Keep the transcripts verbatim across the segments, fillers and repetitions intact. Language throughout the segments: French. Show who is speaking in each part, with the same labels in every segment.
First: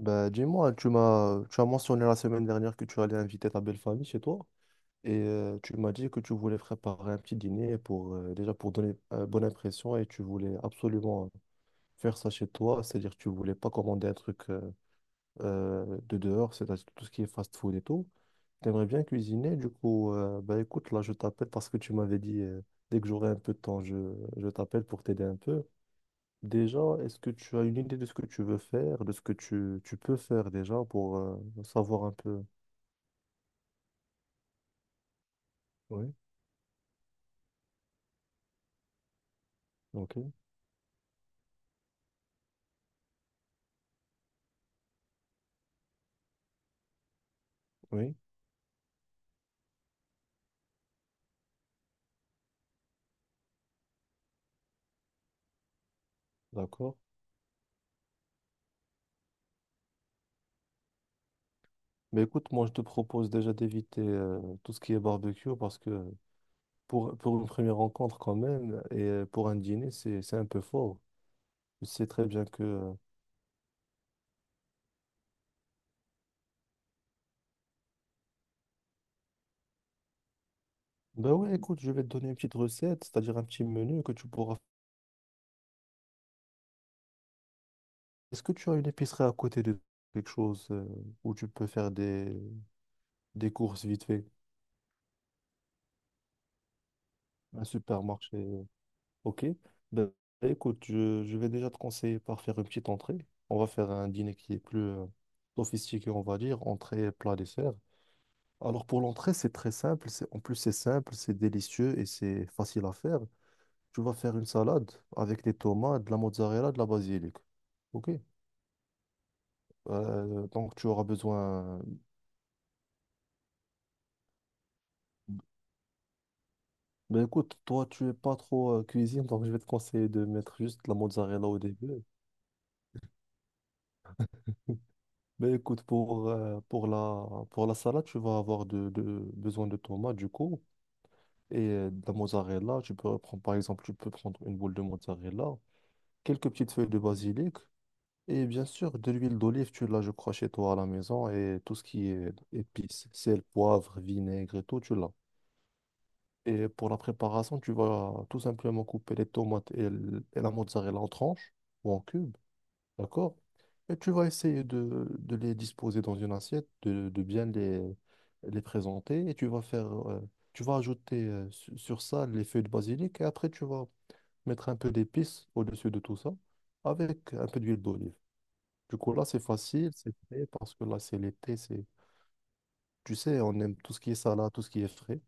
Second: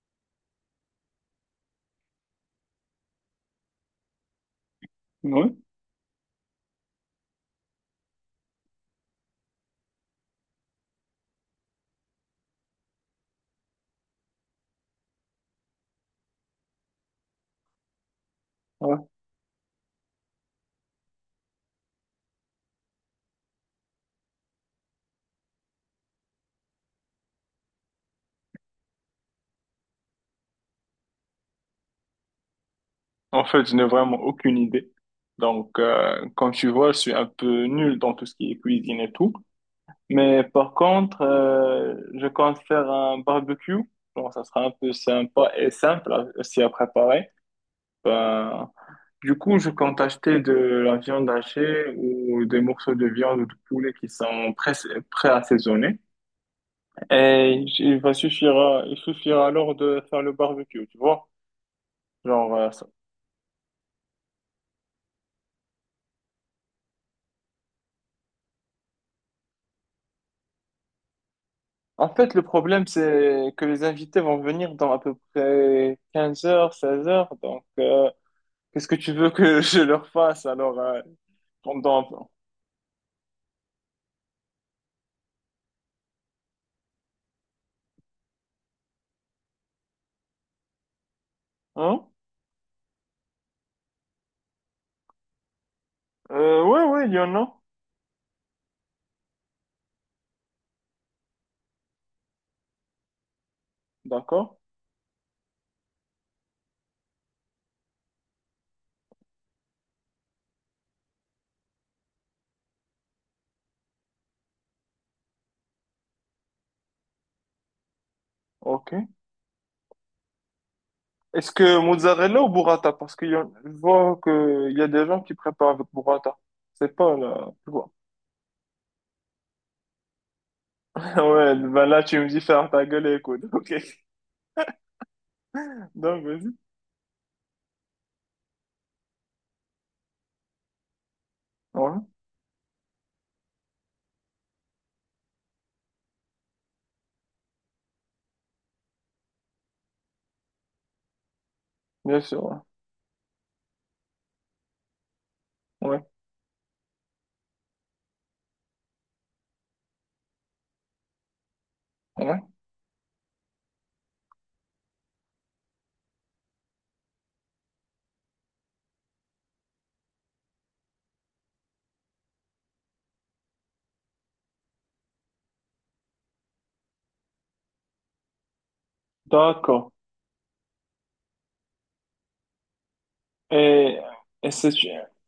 Speaker 1: Bah, dis-moi, tu m'as, tu as mentionné la semaine dernière que tu allais inviter ta belle famille chez toi et euh,
Speaker 2: Oui,
Speaker 1: tu m'as dit que tu voulais préparer un petit dîner pour euh, déjà pour donner une bonne impression et tu voulais absolument faire ça chez toi, c'est-à-dire que tu voulais pas commander un truc euh, euh, de dehors, c'est-à-dire tout ce qui est fast-food et tout. Tu aimerais
Speaker 2: ouais.
Speaker 1: bien cuisiner, du coup, euh, bah écoute, là je t'appelle parce que tu m'avais dit euh, dès que j'aurai un peu de temps, je, je t'appelle pour t'aider un peu. Déjà, est-ce que tu as une idée de ce que tu veux faire, de ce que tu, tu peux faire déjà pour euh, savoir un peu?
Speaker 2: En fait, je n'ai vraiment aucune idée. Donc,
Speaker 1: Oui,
Speaker 2: euh, comme tu vois, je suis un peu nul dans tout ce qui est cuisine et tout.
Speaker 1: ok,
Speaker 2: Mais par contre, euh, je compte faire un barbecue. Bon, ça sera un peu sympa et simple à- aussi à préparer.
Speaker 1: oui,
Speaker 2: Ben, du coup, je compte acheter de la viande hachée ou des morceaux de viande ou de poulet qui sont pré- pré-assaisonnés.
Speaker 1: d'accord.
Speaker 2: Et il va suffira, il suffira alors de faire le barbecue, tu vois.
Speaker 1: Mais écoute,
Speaker 2: Genre,
Speaker 1: moi
Speaker 2: euh,
Speaker 1: je te propose déjà d'éviter euh, tout ce qui est barbecue parce que pour, pour une première rencontre quand même et euh, pour un dîner, c'est, c'est un peu fort. Tu sais
Speaker 2: En
Speaker 1: très
Speaker 2: fait, le
Speaker 1: bien que...
Speaker 2: problème,
Speaker 1: euh,
Speaker 2: c'est que les invités vont venir dans à peu près quinze heures, seize heures. Donc, euh, qu'est-ce que tu veux que je leur fasse alors euh,
Speaker 1: Ben ouais, écoute, je vais te
Speaker 2: pendant...
Speaker 1: donner une petite recette, c'est-à-dire un petit menu que tu pourras... Est-ce que tu as une épicerie à côté de quelque chose euh, où tu peux faire
Speaker 2: Hein?
Speaker 1: des, des courses vite fait?
Speaker 2: Euh, ouais, ouais, il y en a.
Speaker 1: Un supermarché? Ok. Ben, écoute, je, je vais déjà te conseiller par faire une petite entrée. On va faire un dîner
Speaker 2: D'accord.
Speaker 1: qui est plus euh, sophistiqué, on va dire, entrée, plat, dessert. Alors pour l'entrée, c'est très simple. C'est, en plus, c'est simple, c'est délicieux et c'est facile à faire. Tu vas faire une salade avec des tomates, de la mozzarella, de la basilic. Ok.
Speaker 2: Ok.
Speaker 1: Euh, donc tu auras
Speaker 2: Est-ce que
Speaker 1: besoin.
Speaker 2: mozzarella ou burrata? Parce que je vois qu'il y a des gens qui préparent avec burrata. C'est pas
Speaker 1: Ben
Speaker 2: là,
Speaker 1: écoute,
Speaker 2: tu
Speaker 1: toi,
Speaker 2: vois.
Speaker 1: tu es pas trop euh, cuisine, donc je vais te conseiller de mettre juste de la mozzarella
Speaker 2: Ouais,
Speaker 1: au
Speaker 2: ben là,
Speaker 1: début.
Speaker 2: tu me dis faire ta gueule et écoute. Ok.
Speaker 1: Ben écoute,
Speaker 2: Donc,
Speaker 1: pour,
Speaker 2: vas-y.
Speaker 1: euh, pour la, pour la salade, tu vas avoir de, de- besoin de tomates, du coup, et euh,
Speaker 2: Ouais,
Speaker 1: de la mozzarella. Tu peux prendre, par exemple, tu peux prendre une boule de mozzarella, quelques petites feuilles de basilic, et bien sûr, de l'huile d'olive, tu l'as, je crois, chez toi à la maison, et tout ce qui
Speaker 2: bien
Speaker 1: est
Speaker 2: sûr.
Speaker 1: épices, sel, poivre, vinaigre et tout, tu l'as.
Speaker 2: Ouais,
Speaker 1: Et pour la préparation, tu vas tout simplement couper les tomates et, l- et la mozzarella en tranches ou en
Speaker 2: ouais,
Speaker 1: cubes.
Speaker 2: ouais.
Speaker 1: D'accord? Et tu vas essayer de, de les disposer dans une assiette, de, de bien les, les présenter. Et tu vas faire, euh, tu vas ajouter euh, su- sur ça les feuilles de basilic. Et après, tu vas mettre un peu d'épices au-dessus de tout ça avec un peu d'huile d'olive. Du coup, là, c'est
Speaker 2: D'accord.
Speaker 1: facile, c'est frais parce que là, c'est l'été. C'est Tu sais, on aime tout
Speaker 2: Et,
Speaker 1: ce qui est
Speaker 2: et
Speaker 1: salade, tout ce
Speaker 2: c'est...
Speaker 1: qui est frais.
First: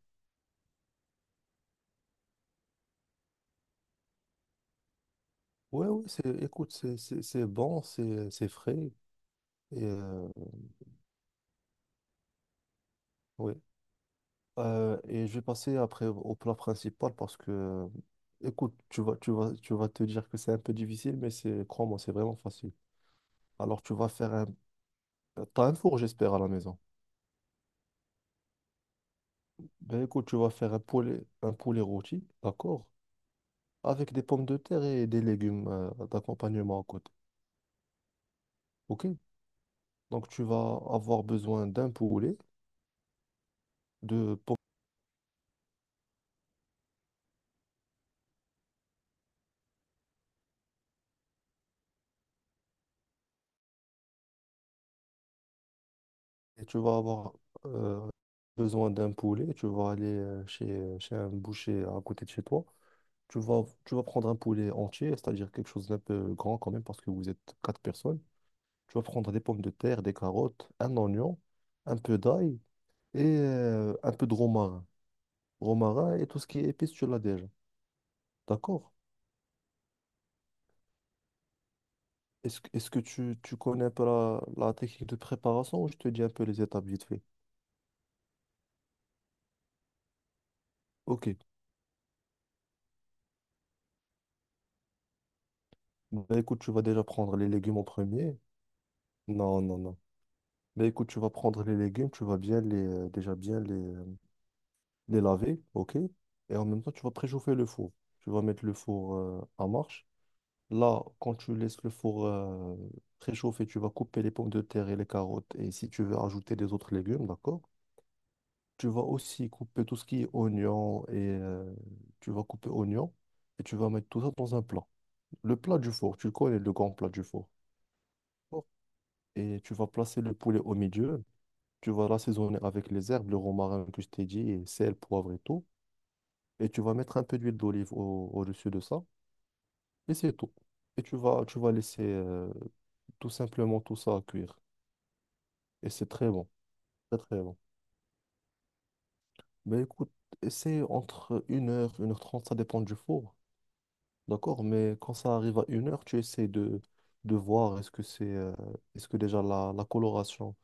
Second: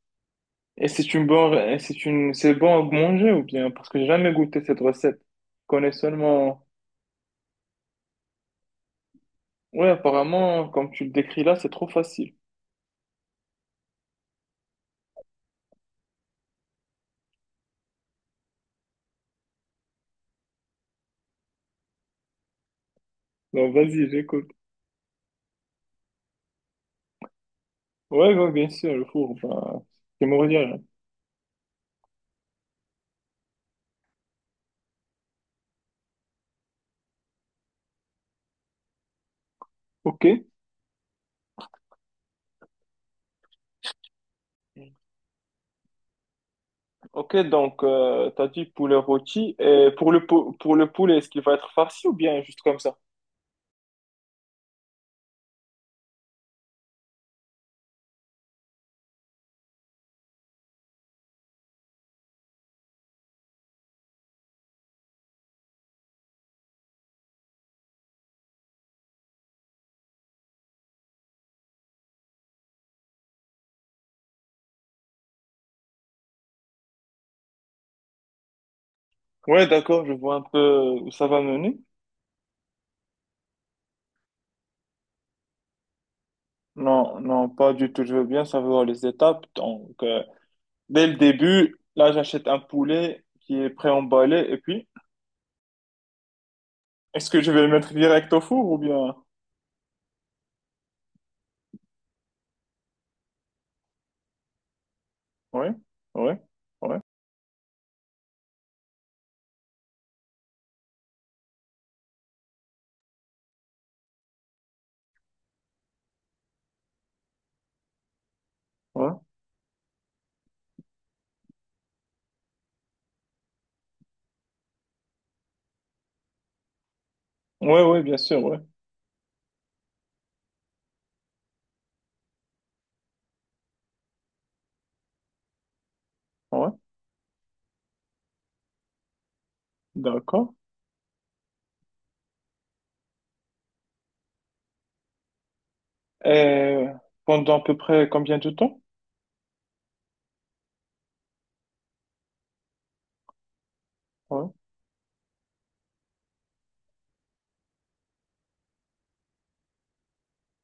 Speaker 2: Et c'est une bonne, et c'est une, c'est bon à manger ou bien? Parce que j'ai jamais goûté cette recette. Je
Speaker 1: Ouais,
Speaker 2: connais
Speaker 1: ouais, c'est...
Speaker 2: seulement,
Speaker 1: écoute, c'est c'est- c'est bon, c'est c'est frais. Et
Speaker 2: ouais,
Speaker 1: euh,
Speaker 2: apparemment, comme tu le décris là, c'est trop facile.
Speaker 1: ouais. Euh, et je vais passer après au au plat principal parce que, écoute, tu vas, tu vas, tu vas te dire que c'est un peu difficile, mais c'est, crois-moi, c'est vraiment facile.
Speaker 2: Donc,
Speaker 1: Alors, tu
Speaker 2: vas-y,
Speaker 1: vas faire un...
Speaker 2: j'écoute.
Speaker 1: T'as un four, j'espère, à la maison.
Speaker 2: Ouais, ouais, bien sûr, le four, ben,
Speaker 1: Ben
Speaker 2: c'est
Speaker 1: écoute, tu vas faire
Speaker 2: mourir.
Speaker 1: un poulet, un poulet rôti, d'accord? Avec des pommes de terre et des légumes euh, d'accompagnement à côté. OK?
Speaker 2: Ok.
Speaker 1: Donc, tu vas avoir besoin d'un poulet, de pommes
Speaker 2: Ok, donc, euh, t'as dit poulet rôti. Et pour le, pou- pour le poulet, est-ce qu'il va être farci ou bien juste comme ça?
Speaker 1: et tu vas avoir euh, besoin d'un poulet. Tu vas aller euh, chez, chez un boucher à côté de chez toi. Tu vas, tu vas prendre un poulet entier, c'est-à-dire quelque chose d'un peu grand quand même, parce que vous êtes quatre personnes. Tu vas prendre des pommes de terre, des carottes, un oignon, un peu d'ail et euh, un peu de romarin. Romarin et tout ce qui est épice, tu l'as déjà. D'accord?
Speaker 2: Ouais, d'accord, je vois un peu où ça va mener.
Speaker 1: Est-ce, que- est-ce que tu, tu connais un peu la, la technique de préparation ou je te dis un peu les étapes vite
Speaker 2: Non,
Speaker 1: fait?
Speaker 2: non, pas du tout. Je veux bien savoir les étapes. Donc, euh, dès le
Speaker 1: Ok.
Speaker 2: début, là, j'achète un poulet qui est pré-emballé. Et puis,
Speaker 1: Bah, écoute, tu vas déjà
Speaker 2: est-ce
Speaker 1: prendre
Speaker 2: que
Speaker 1: les
Speaker 2: je vais le
Speaker 1: légumes en
Speaker 2: mettre direct
Speaker 1: premier.
Speaker 2: au four ou bien...
Speaker 1: Non, non, non. Mais écoute, tu vas prendre les légumes, tu vas bien les, euh, déjà bien les, les laver,
Speaker 2: Oui,
Speaker 1: ok.
Speaker 2: oui,
Speaker 1: Et en même temps,
Speaker 2: oui,
Speaker 1: tu vas préchauffer le four. Tu vas mettre le four euh, en marche. Là, quand tu laisses le four euh, préchauffer, tu vas couper les pommes de terre et les carottes. Et si tu veux ajouter des autres légumes, d'accord? Tu vas
Speaker 2: oui,
Speaker 1: aussi couper tout ce qui est oignon et euh, tu vas couper oignon et tu vas mettre tout ça dans un plat. Le plat du four, tu connais le grand plat du four.
Speaker 2: oui, oui, bien sûr, oui,
Speaker 1: Et tu vas placer le poulet au milieu. Tu vas l'assaisonner avec les herbes, le romarin que je t'ai dit, et sel, poivre et tout. Et
Speaker 2: ouais,
Speaker 1: tu vas mettre un peu d'huile d'olive au- au-dessus de ça, et c'est tout.
Speaker 2: d'accord.
Speaker 1: Et tu vas, tu vas laisser euh, tout simplement tout ça à cuire. Et c'est très bon,
Speaker 2: Et
Speaker 1: très très bon.
Speaker 2: pendant à peu près combien de temps?
Speaker 1: Mais écoute, essaie entre une heure une heure trente, ça dépend du four,
Speaker 2: Ouais.
Speaker 1: d'accord? Mais quand ça arrive à une heure, tu essaies de, de voir est-ce que c'est, euh, est-ce que déjà la, la coloration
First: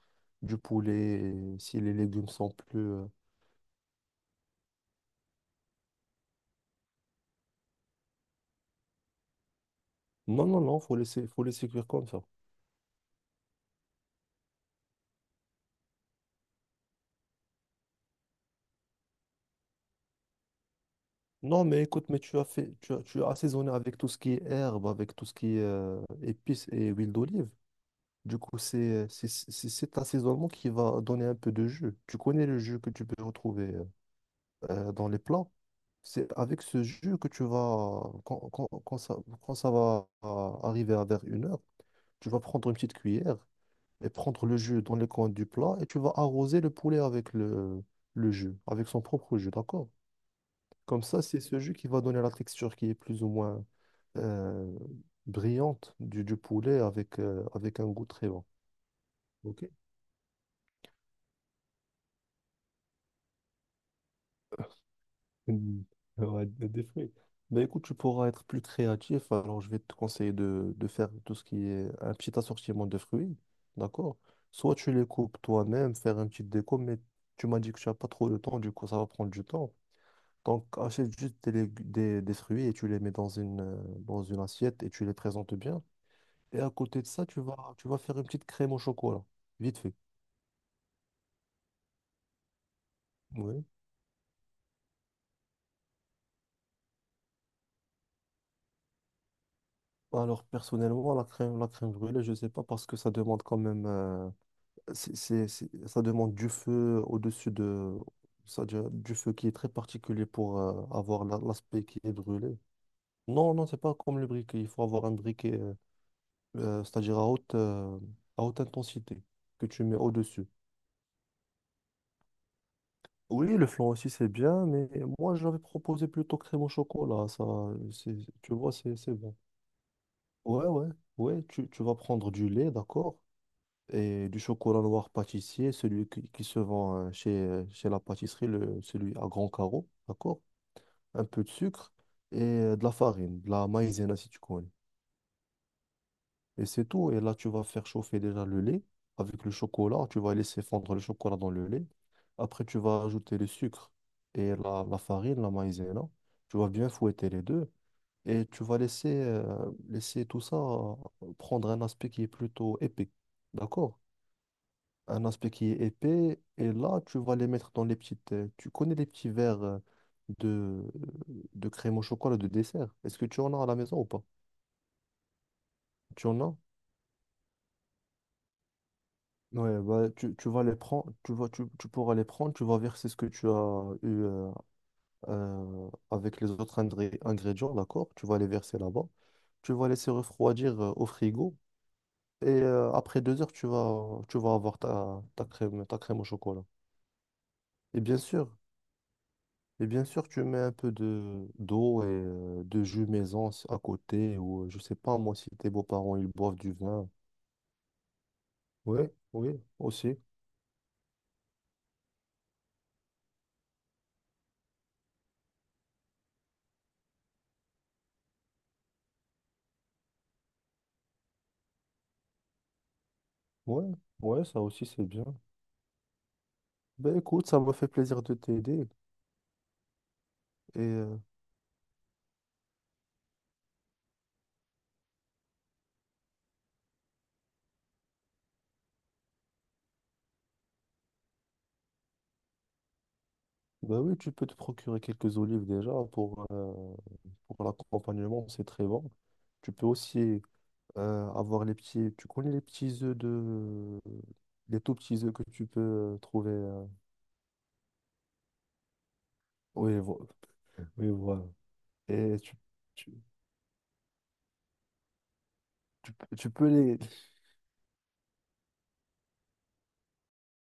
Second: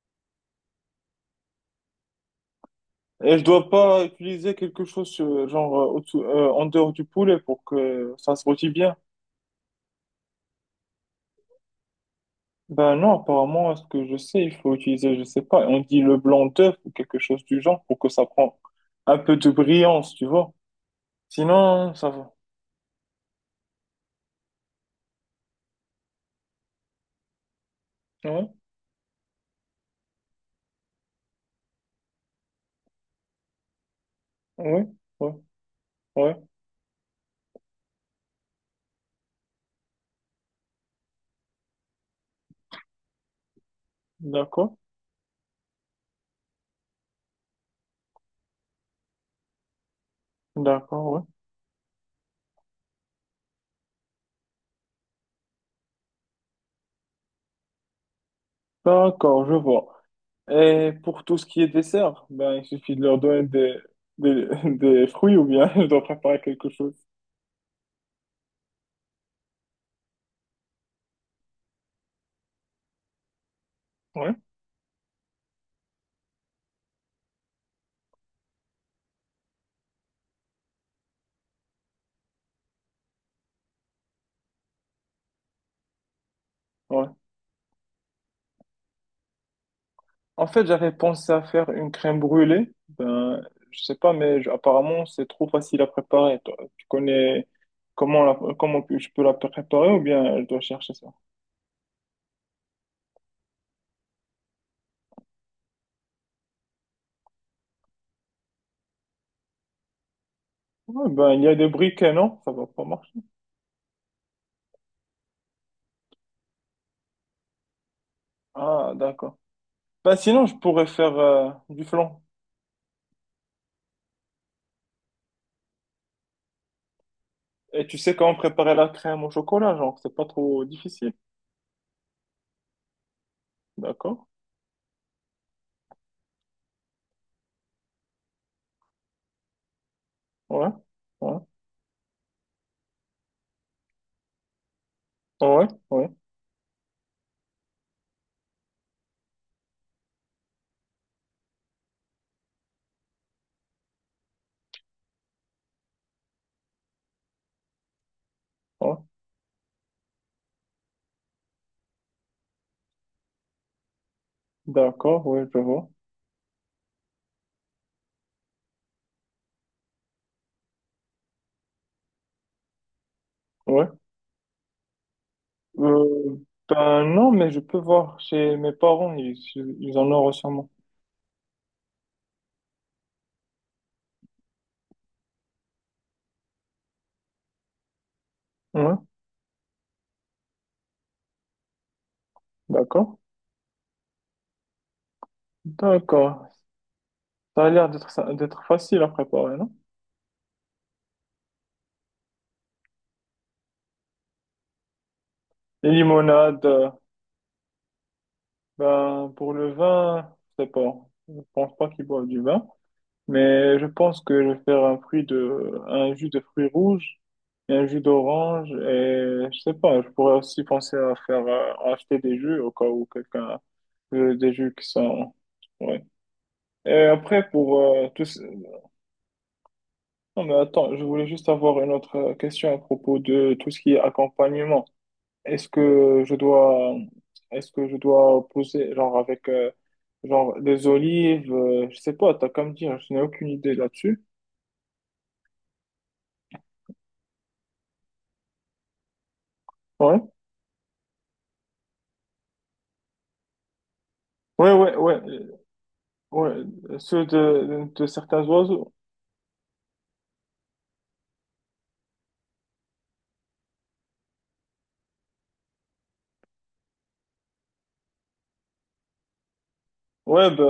Speaker 1: du poulet, et si les légumes sont plus... euh,
Speaker 2: Et je dois pas utiliser quelque chose, euh, genre, euh, au-dessous- euh, en dehors du poulet pour que ça se rôtit bien.
Speaker 1: Non, non, non, faut laisser, faut laisser cuire comme ça.
Speaker 2: Ben non, apparemment, à ce que je sais, il faut utiliser, je sais pas, on dit le blanc d'œuf ou quelque chose du genre pour que ça prend un peu de brillance, tu vois.
Speaker 1: Non, mais
Speaker 2: Sinon,
Speaker 1: écoute,
Speaker 2: ça
Speaker 1: mais
Speaker 2: va.
Speaker 1: tu as fait, tu as, tu as assaisonné avec tout ce qui est herbe, avec tout ce qui est euh, épices et huile d'olive. Du
Speaker 2: Ouais,
Speaker 1: coup, c'est c'est c'est cet assaisonnement qui va donner un peu de jus. Tu connais le jus que tu peux retrouver
Speaker 2: ouais,
Speaker 1: euh, dans les
Speaker 2: ouais,
Speaker 1: plats. C'est
Speaker 2: ouais,
Speaker 1: avec ce jus que tu vas, quand, quand, quand ça, quand ça va euh, arriver à vers une heure, tu vas prendre une petite cuillère et prendre le
Speaker 2: d'accord,
Speaker 1: jus dans les coins du plat et tu vas arroser le poulet avec le, le jus, avec son propre jus, d'accord? Comme
Speaker 2: d'accord, ouais.
Speaker 1: ça, c'est ce jus qui va donner la texture qui est plus ou moins euh, brillante du, du poulet avec, euh, avec un goût très bon.
Speaker 2: D'accord, je
Speaker 1: OK.
Speaker 2: vois. Et pour tout ce qui est dessert, ben, il suffit de leur donner des, des, des fruits ou bien
Speaker 1: Mm.
Speaker 2: je dois préparer
Speaker 1: Ouais,
Speaker 2: quelque
Speaker 1: des des
Speaker 2: chose.
Speaker 1: fruits. Ben écoute, tu pourras être plus créatif. Alors, je vais te conseiller de, de faire tout ce qui est un petit assortiment de fruits. D'accord?
Speaker 2: Ouais,
Speaker 1: Soit tu les coupes toi-même, faire une petite déco, mais tu m'as dit que tu n'as pas trop de temps, du coup, ça va prendre du temps. Donc, achète juste des, lég- des, des fruits et tu les mets dans une, euh, dans une assiette et tu les présentes bien. Et à côté de
Speaker 2: ouais.
Speaker 1: ça, tu vas, tu vas faire une petite crème au chocolat, vite fait.
Speaker 2: En fait, j'avais pensé à faire une crème brûlée. Ben,
Speaker 1: Oui.
Speaker 2: je sais pas, mais je- apparemment, c'est trop facile à préparer. Toi, tu connais comment la, comment je peux la préparer ou bien
Speaker 1: Alors,
Speaker 2: je dois chercher ça?
Speaker 1: personnellement, la crème, la crème brûlée, je ne sais pas parce que ça demande quand même, euh, c'est, c'est- c'est- ça demande du feu au-dessus de, ça, du du feu qui est très particulier pour euh,
Speaker 2: Ouais,
Speaker 1: avoir
Speaker 2: ben,
Speaker 1: la-
Speaker 2: il y a des
Speaker 1: l'aspect qui
Speaker 2: briquets,
Speaker 1: est
Speaker 2: non? Ça
Speaker 1: brûlé.
Speaker 2: va pas marcher.
Speaker 1: Non, non, c'est pas comme le briquet. Il faut avoir un briquet, euh, euh, c'est-à-dire à haute, euh, à haute
Speaker 2: Ah,
Speaker 1: intensité
Speaker 2: d'accord.
Speaker 1: que tu mets
Speaker 2: Ben, sinon,
Speaker 1: au-dessus.
Speaker 2: je pourrais faire euh, du flan.
Speaker 1: Oui, le flan aussi c'est bien, mais moi j'avais proposé plutôt crème au chocolat. Ça,
Speaker 2: Et tu sais
Speaker 1: c'est-
Speaker 2: comment
Speaker 1: tu vois,
Speaker 2: préparer la
Speaker 1: c'est c'est
Speaker 2: crème au
Speaker 1: bon.
Speaker 2: chocolat, genre, c'est pas trop
Speaker 1: Ouais, ouais,
Speaker 2: difficile.
Speaker 1: ouais, tu, tu vas prendre du lait, d'accord,
Speaker 2: D'accord?
Speaker 1: et du chocolat noir pâtissier, celui qui, qui se vend euh, chez, euh, chez la pâtisserie, le, celui à grand carreau, d'accord,
Speaker 2: Ouais,
Speaker 1: un
Speaker 2: ouais,
Speaker 1: peu de sucre et euh, de la farine, de la maïzena si tu connais.
Speaker 2: ouais, ouais,
Speaker 1: Et c'est tout, et là tu vas faire chauffer déjà le lait avec le chocolat, tu vas laisser fondre le chocolat dans le lait. Après tu vas ajouter le sucre et la, la farine, la maïzena, tu vas bien fouetter les deux. Et tu vas
Speaker 2: ouais.
Speaker 1: laisser, euh, laisser tout ça euh, prendre un aspect qui est plutôt épais. D'accord? Un
Speaker 2: D'accord, ouais,
Speaker 1: aspect
Speaker 2: je
Speaker 1: qui est
Speaker 2: vois.
Speaker 1: épais. Et là, tu vas les mettre dans les petites. Euh, Tu connais les petits verres euh, de, de crème au chocolat de dessert. Est-ce que tu en as à la
Speaker 2: Ouais.
Speaker 1: maison ou pas? Tu
Speaker 2: Euh,
Speaker 1: en as?
Speaker 2: ben non, mais je peux voir chez mes parents, ils,
Speaker 1: Ouais,
Speaker 2: ils en
Speaker 1: bah,
Speaker 2: auront
Speaker 1: tu, tu vas
Speaker 2: sûrement.
Speaker 1: les prendre, tu vas, tu, tu pourras les prendre, tu vas verser ce que tu as eu euh, euh, avec les autres ingré- ingrédients, d'accord? Tu vas les verser
Speaker 2: Ouais,
Speaker 1: là-bas. Tu vas laisser refroidir euh, au frigo. Et euh,
Speaker 2: d'accord.
Speaker 1: après deux heures, tu vas, tu vas avoir ta, ta crème, ta crème au
Speaker 2: D'accord.
Speaker 1: chocolat.
Speaker 2: Ça a l'air
Speaker 1: Et
Speaker 2: d'être
Speaker 1: bien
Speaker 2: ça-
Speaker 1: sûr,
Speaker 2: d'être facile à préparer, non?
Speaker 1: et bien sûr, tu mets un peu de d'eau et euh, de jus maison si- à côté. Ou euh, je sais pas, moi, si tes
Speaker 2: Les
Speaker 1: beaux-parents, ils boivent
Speaker 2: limonades,
Speaker 1: du
Speaker 2: euh,
Speaker 1: vin. Oui,
Speaker 2: ben pour
Speaker 1: oui,
Speaker 2: le
Speaker 1: aussi.
Speaker 2: vin, je sais pas. Je pense pas qu'ils boivent du vin. Mais je pense que je vais faire un fruit de, un jus de fruits rouges et un jus d'orange et je sais pas, je pourrais aussi penser à faire, euh, à acheter des jus au cas où quelqu'un
Speaker 1: Ouais,
Speaker 2: veut
Speaker 1: ouais,
Speaker 2: des
Speaker 1: ça
Speaker 2: jus
Speaker 1: aussi,
Speaker 2: qui
Speaker 1: c'est bien.
Speaker 2: sont, ouais. Et
Speaker 1: Ben
Speaker 2: après
Speaker 1: écoute, ça m'a
Speaker 2: pour
Speaker 1: fait
Speaker 2: euh,
Speaker 1: plaisir
Speaker 2: tout,
Speaker 1: de
Speaker 2: ce-
Speaker 1: t'aider.
Speaker 2: non mais
Speaker 1: Et
Speaker 2: attends, je
Speaker 1: euh,
Speaker 2: voulais juste avoir une autre question à propos de tout ce qui est accompagnement. Est-ce que je dois, est-ce que je dois poser genre avec, euh, genre des olives, euh, je sais pas, t'as qu'à me dire, je n'ai aucune idée
Speaker 1: ben oui,
Speaker 2: là-dessus.
Speaker 1: tu peux te procurer quelques olives déjà pour, euh, pour l'accompagnement, c'est très bon. Tu peux
Speaker 2: Ouais.
Speaker 1: aussi euh, avoir les petits. Tu connais les petits œufs de.
Speaker 2: Ouais,
Speaker 1: Les
Speaker 2: ouais,
Speaker 1: tout
Speaker 2: ouais.
Speaker 1: petits œufs que tu peux euh,
Speaker 2: Ouais,
Speaker 1: trouver. euh,
Speaker 2: euh, ceux de, de certains oiseaux.
Speaker 1: Oui, vo- oui, voilà. Et tu, tu, tu peux tu peux les.
Speaker 2: Ouais, bah,